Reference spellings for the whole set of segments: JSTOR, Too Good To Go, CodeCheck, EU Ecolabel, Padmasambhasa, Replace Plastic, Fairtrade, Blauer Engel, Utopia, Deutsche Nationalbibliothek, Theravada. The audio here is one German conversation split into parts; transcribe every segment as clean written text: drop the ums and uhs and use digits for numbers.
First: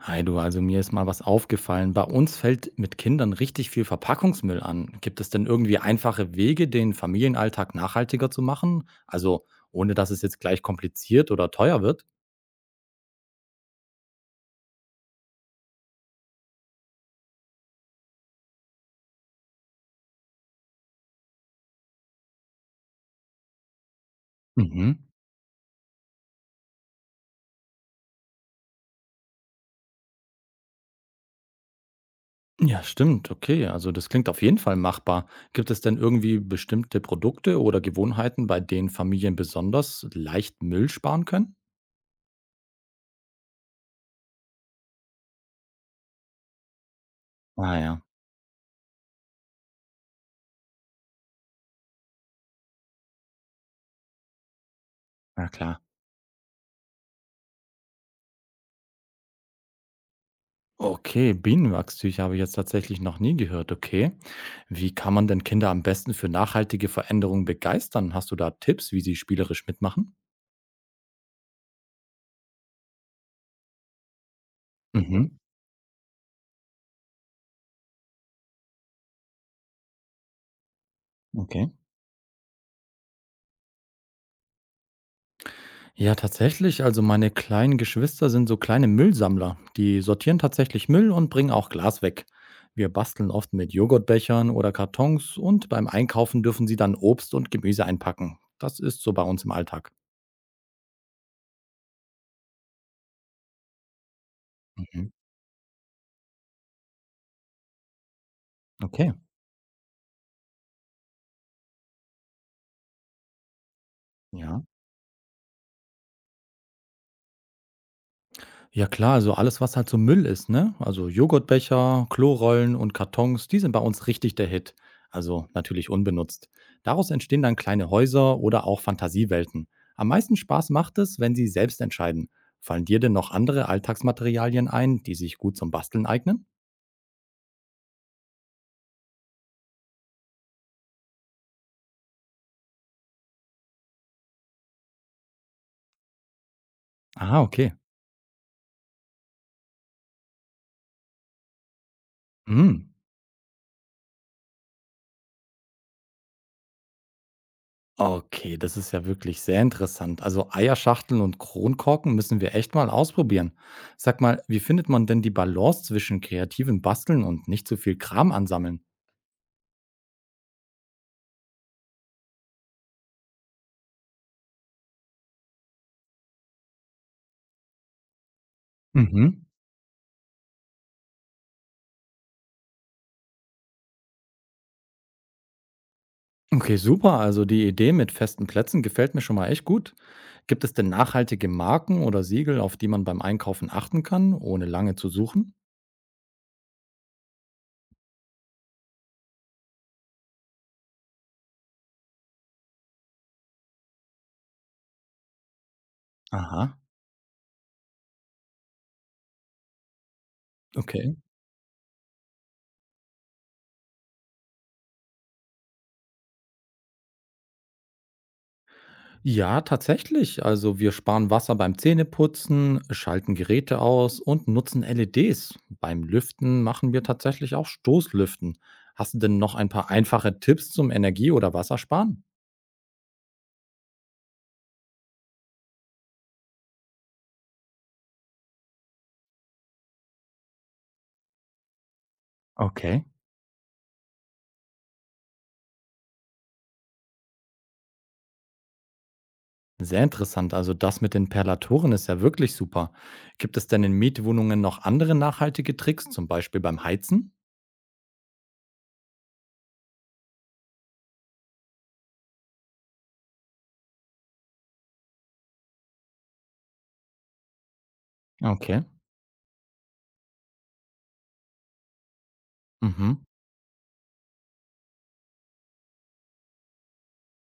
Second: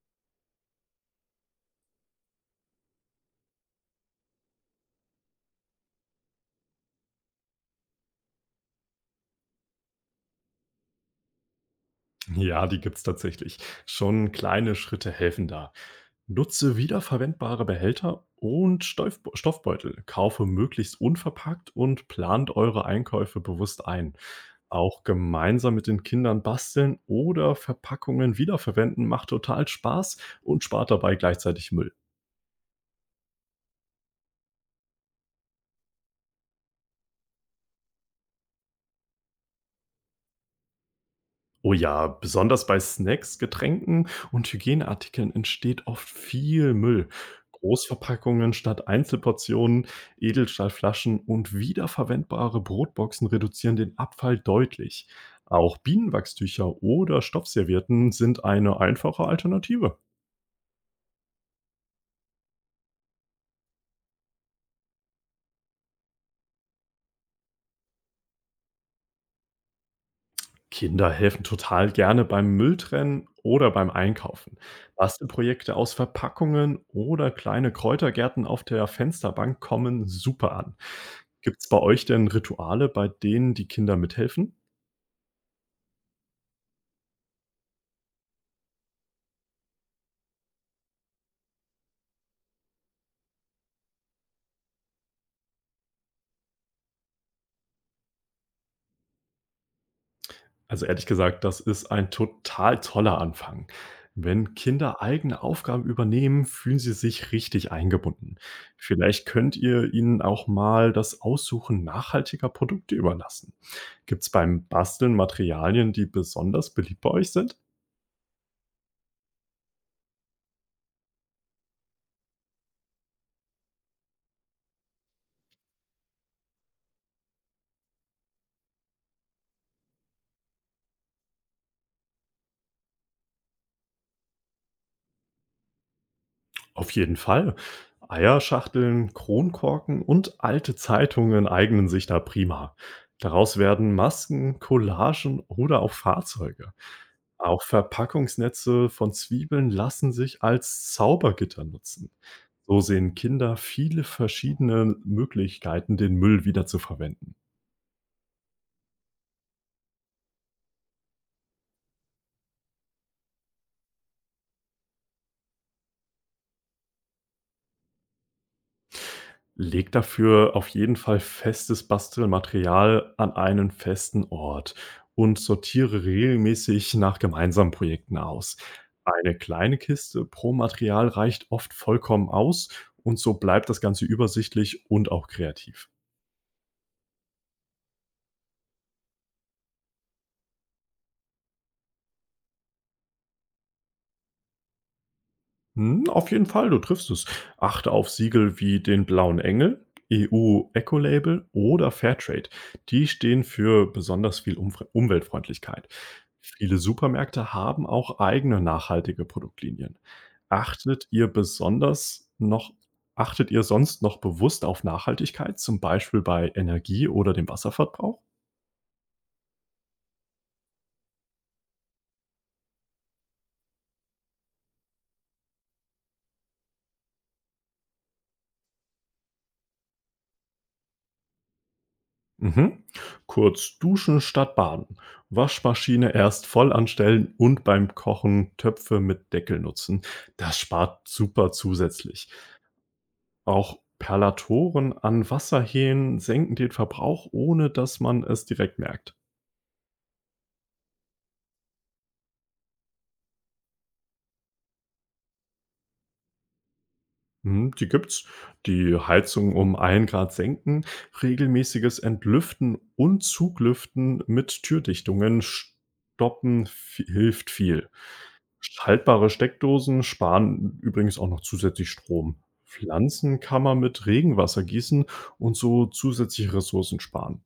Hi du, also mir ist mal was aufgefallen. Bei uns fällt mit Kindern richtig viel Verpackungsmüll an. Gibt es denn irgendwie einfache Wege, den Familienalltag nachhaltiger zu machen? Also ohne dass es jetzt gleich kompliziert oder teuer wird? Ja, die gibt's tatsächlich. Schon kleine Schritte helfen da. Nutze wiederverwendbare Behälter und Stoffbeutel. Kaufe möglichst unverpackt und plant eure Einkäufe bewusst ein. Mhm. Auch gemeinsam mit den Kindern basteln oder Verpackungen wiederverwenden macht total Spaß und spart dabei gleichzeitig Müll. Ja, stimmt. Okay, also das klingt auf jeden Fall machbar. Gibt es denn irgendwie bestimmte Produkte oder Gewohnheiten, bei denen Familien besonders leicht Müll sparen können? Oh ja, besonders bei Snacks, Getränken und Hygieneartikeln entsteht oft viel Müll. Ah ja, Großverpackungen statt Einzelportionen, Edelstahlflaschen und wiederverwendbare Brotboxen reduzieren den Abfall deutlich. na Auch klar. Bienenwachstücher oder Stoffservietten sind eine einfache Alternative. Okay, Bienenwachstücher habe ich jetzt tatsächlich noch nie gehört. Okay. Wie kann man denn Kinder am besten für nachhaltige Veränderungen begeistern? Hast du da Tipps, wie sie spielerisch mitmachen? Kinder helfen total gerne beim Mülltrennen oder beim Einkaufen. Mhm. Bastelprojekte aus Verpackungen oder kleine Kräutergärten auf der Fensterbank kommen super an. Gibt es Okay. bei euch denn Rituale, bei denen die Kinder mithelfen? Ja, tatsächlich. Also meine kleinen Geschwister sind so kleine Müllsammler. Die sortieren tatsächlich Müll und bringen auch Glas weg. Wir basteln oft mit Joghurtbechern oder Kartons und beim Einkaufen dürfen sie dann Obst und Gemüse einpacken. Das ist so bei uns im Alltag. Also ehrlich gesagt, das ist ein total toller Anfang. Wenn Kinder Mhm. eigene Aufgaben übernehmen, fühlen sie sich richtig eingebunden. Okay. Vielleicht könnt ihr ihnen auch mal das Aussuchen nachhaltiger Produkte überlassen. Gibt es Ja. beim Basteln Materialien, die besonders beliebt bei euch sind? Ja klar, also alles, was halt so Müll ist, ne? Also Joghurtbecher, Klorollen und Kartons, die sind bei uns richtig der Hit. Also natürlich unbenutzt. Daraus entstehen dann kleine Häuser oder auch Fantasiewelten. Am meisten Spaß macht es, wenn Sie selbst entscheiden. Fallen dir denn noch andere Alltagsmaterialien ein, die sich gut zum Basteln eignen? Auf jeden Fall. Eierschachteln, Kronkorken und alte Zeitungen eignen sich da prima. Daraus werden Masken, Collagen oder auch Fahrzeuge. Ah, Auch okay. Verpackungsnetze von Zwiebeln lassen sich als Zaubergitter nutzen. So Mhm. sehen Kinder viele verschiedene Möglichkeiten, den Müll wiederzuverwenden. Okay, das ist ja wirklich sehr interessant. Also Eierschachteln und Kronkorken müssen wir echt mal ausprobieren. Sag mal, wie findet man denn die Balance zwischen kreativem Basteln und nicht zu viel Kram ansammeln? Leg dafür auf jeden Fall festes Bastelmaterial an einen festen Ort und sortiere regelmäßig nach gemeinsamen Projekten aus. Eine Mhm. kleine Kiste pro Material reicht oft vollkommen aus und so bleibt das Ganze übersichtlich und auch kreativ. Okay, super. Also die Idee mit festen Plätzen gefällt mir schon mal echt gut. Gibt es denn nachhaltige Marken oder Siegel, auf die man beim Einkaufen achten kann, ohne lange zu suchen? Hm, auf jeden Fall, du triffst es. Achte auf Siegel wie den Blauen Engel, EU Ecolabel oder Fairtrade. Die stehen für besonders viel Umweltfreundlichkeit. Aha, Viele Supermärkte haben auch eigene nachhaltige Produktlinien. Achtet okay. ihr besonders noch, achtet ihr sonst noch bewusst auf Nachhaltigkeit, zum Beispiel bei Energie oder dem Wasserverbrauch? Ja, tatsächlich. Also wir sparen Wasser beim Zähneputzen, schalten Geräte aus und nutzen LEDs. Beim Lüften machen wir tatsächlich auch Stoßlüften. Hast du denn noch ein paar einfache Tipps zum Energie- oder Wassersparen? Mhm. Kurz duschen statt baden. Waschmaschine erst voll anstellen und beim Kochen Töpfe mit Deckel nutzen. Das spart super zusätzlich. Okay. Auch Perlatoren an Wasserhähnen senken den Verbrauch, ohne dass man es direkt merkt. Sehr interessant. Also das mit den Perlatoren ist ja wirklich super. Gibt es denn in Mietwohnungen noch andere nachhaltige Tricks, zum Beispiel beim Heizen? Mhm, die gibt's. Die Heizung um 1 Grad senken, regelmäßiges Entlüften und Zuglüften mit Türdichtungen stoppen vi hilft viel. Okay. Schaltbare Steckdosen sparen übrigens auch noch zusätzlich Strom. Mhm. Pflanzen kann man mit Regenwasser gießen und so zusätzliche Ressourcen sparen.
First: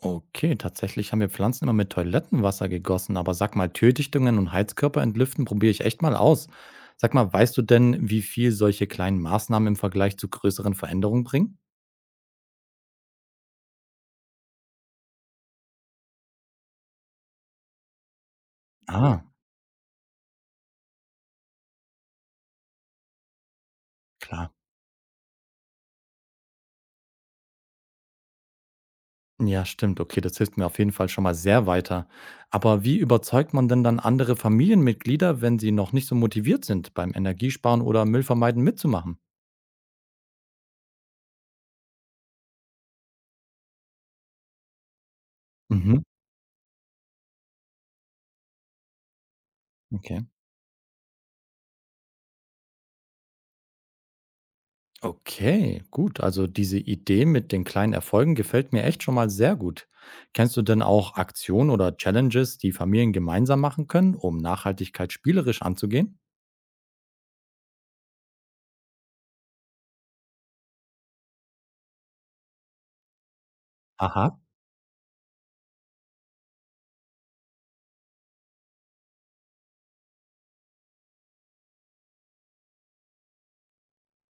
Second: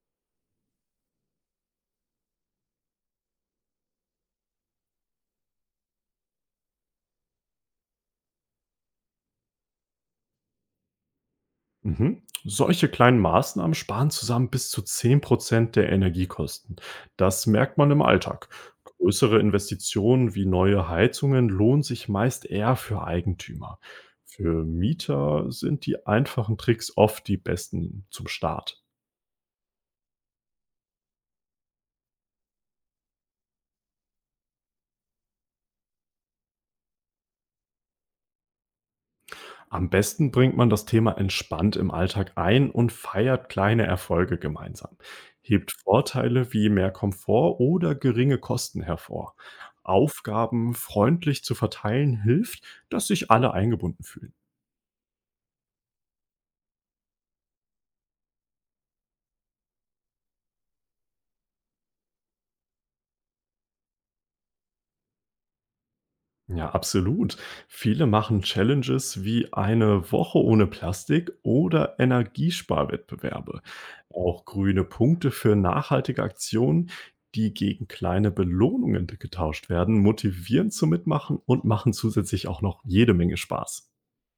Okay, tatsächlich haben wir Pflanzen immer mit Toilettenwasser gegossen, aber sag mal, Türdichtungen und Heizkörper entlüften probiere ich echt mal aus. Sag mal, weißt du denn, wie viel solche kleinen Maßnahmen im Vergleich zu größeren Veränderungen bringen? Mhm. Solche kleinen Maßnahmen sparen zusammen bis zu 10% der Energiekosten. Das merkt man im Alltag. Ah, Größere Investitionen wie neue Heizungen lohnen sich meist eher für Eigentümer. klar. Für Mieter sind die einfachen Tricks oft die besten zum Start. Ja, stimmt. Okay, das hilft mir auf jeden Fall schon mal sehr weiter. Aber wie überzeugt man denn dann andere Familienmitglieder, wenn sie noch nicht so motiviert sind, beim Energiesparen oder Müllvermeiden mitzumachen? Am besten bringt man das Thema entspannt im Alltag ein und feiert kleine Erfolge gemeinsam. Hebt Mhm, Vorteile wie mehr Komfort oder geringe Kosten hervor. okay. Aufgaben freundlich zu verteilen hilft, dass sich alle eingebunden fühlen. Okay, gut. Also diese Idee mit den kleinen Erfolgen gefällt mir echt schon mal sehr gut. Kennst du denn auch Aktionen oder Challenges, die Familien gemeinsam machen können, um Nachhaltigkeit spielerisch anzugehen? Ja, absolut. Viele machen Challenges wie eine Woche ohne Plastik oder Energiesparwettbewerbe. Aha. Auch grüne Punkte für nachhaltige Aktionen, die gegen kleine Belohnungen getauscht werden, motivieren zum Mitmachen und machen zusätzlich auch noch jede Menge Spaß.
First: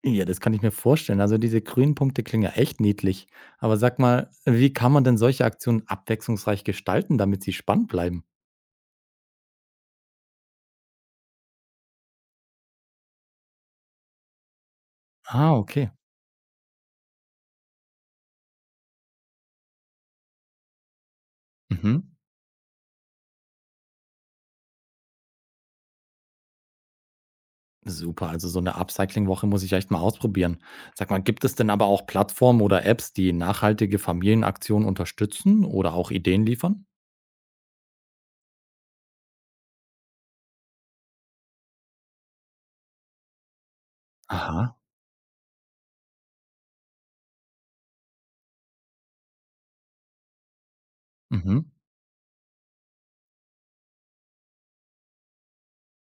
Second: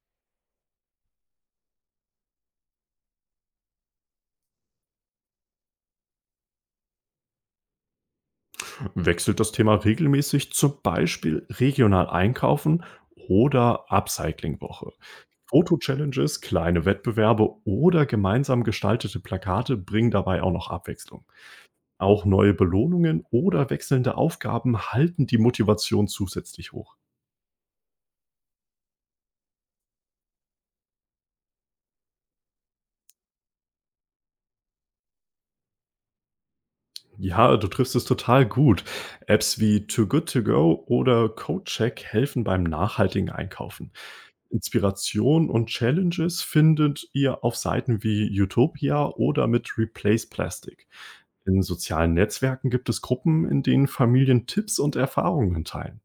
Ja, das kann ich mir vorstellen. Also diese grünen Punkte klingen ja echt niedlich. Aber sag mal, wie kann man denn solche Aktionen abwechslungsreich gestalten, damit sie spannend bleiben? Wechselt das Thema regelmäßig, zum Beispiel regional einkaufen oder Upcycling-Woche. Ah, okay. Foto-Challenges, kleine Wettbewerbe oder gemeinsam gestaltete Plakate bringen dabei auch noch Abwechslung. Mhm. Auch neue Belohnungen oder wechselnde Aufgaben halten die Motivation zusätzlich hoch. Super, also so eine Upcycling-Woche muss ich echt mal ausprobieren. Sag mal, gibt es denn aber auch Plattformen oder Apps, die nachhaltige Familienaktionen unterstützen oder auch Ideen liefern? Ja, du triffst es total gut. Apps wie Too Good To Go oder CodeCheck helfen beim nachhaltigen Einkaufen. Aha, Inspiration und Challenges findet ihr auf Seiten wie Utopia oder mit Replace Plastic. mhm. In sozialen Netzwerken gibt es Gruppen, in denen Familien Tipps und Erfahrungen teilen.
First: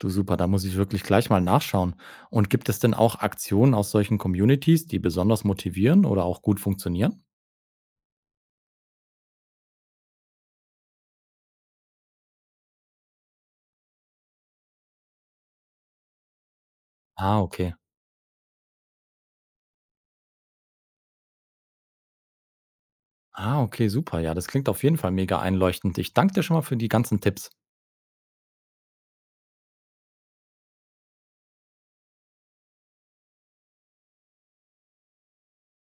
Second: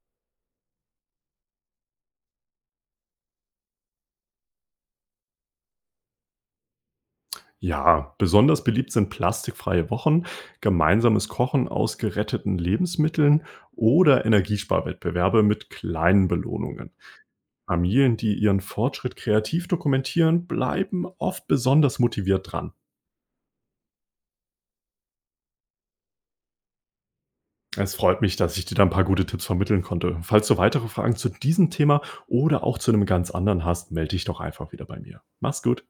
Du super, da muss ich wirklich gleich mal nachschauen. Und gibt es denn auch Aktionen aus solchen Communities, die besonders motivieren oder auch gut funktionieren? Ja, besonders beliebt sind plastikfreie Wochen, gemeinsames Kochen aus geretteten Lebensmitteln oder Energiesparwettbewerbe mit kleinen Belohnungen. Ah, okay. Familien, die ihren Fortschritt kreativ dokumentieren, bleiben oft besonders motiviert dran. Ah, okay, super. Ja, das klingt auf jeden Fall mega einleuchtend. Ich danke dir schon mal für die ganzen Tipps. Es freut mich, dass ich dir da ein paar gute Tipps vermitteln konnte. Falls du weitere Fragen zu diesem Thema oder auch zu einem ganz anderen hast, melde dich doch einfach wieder bei mir. Mach's gut.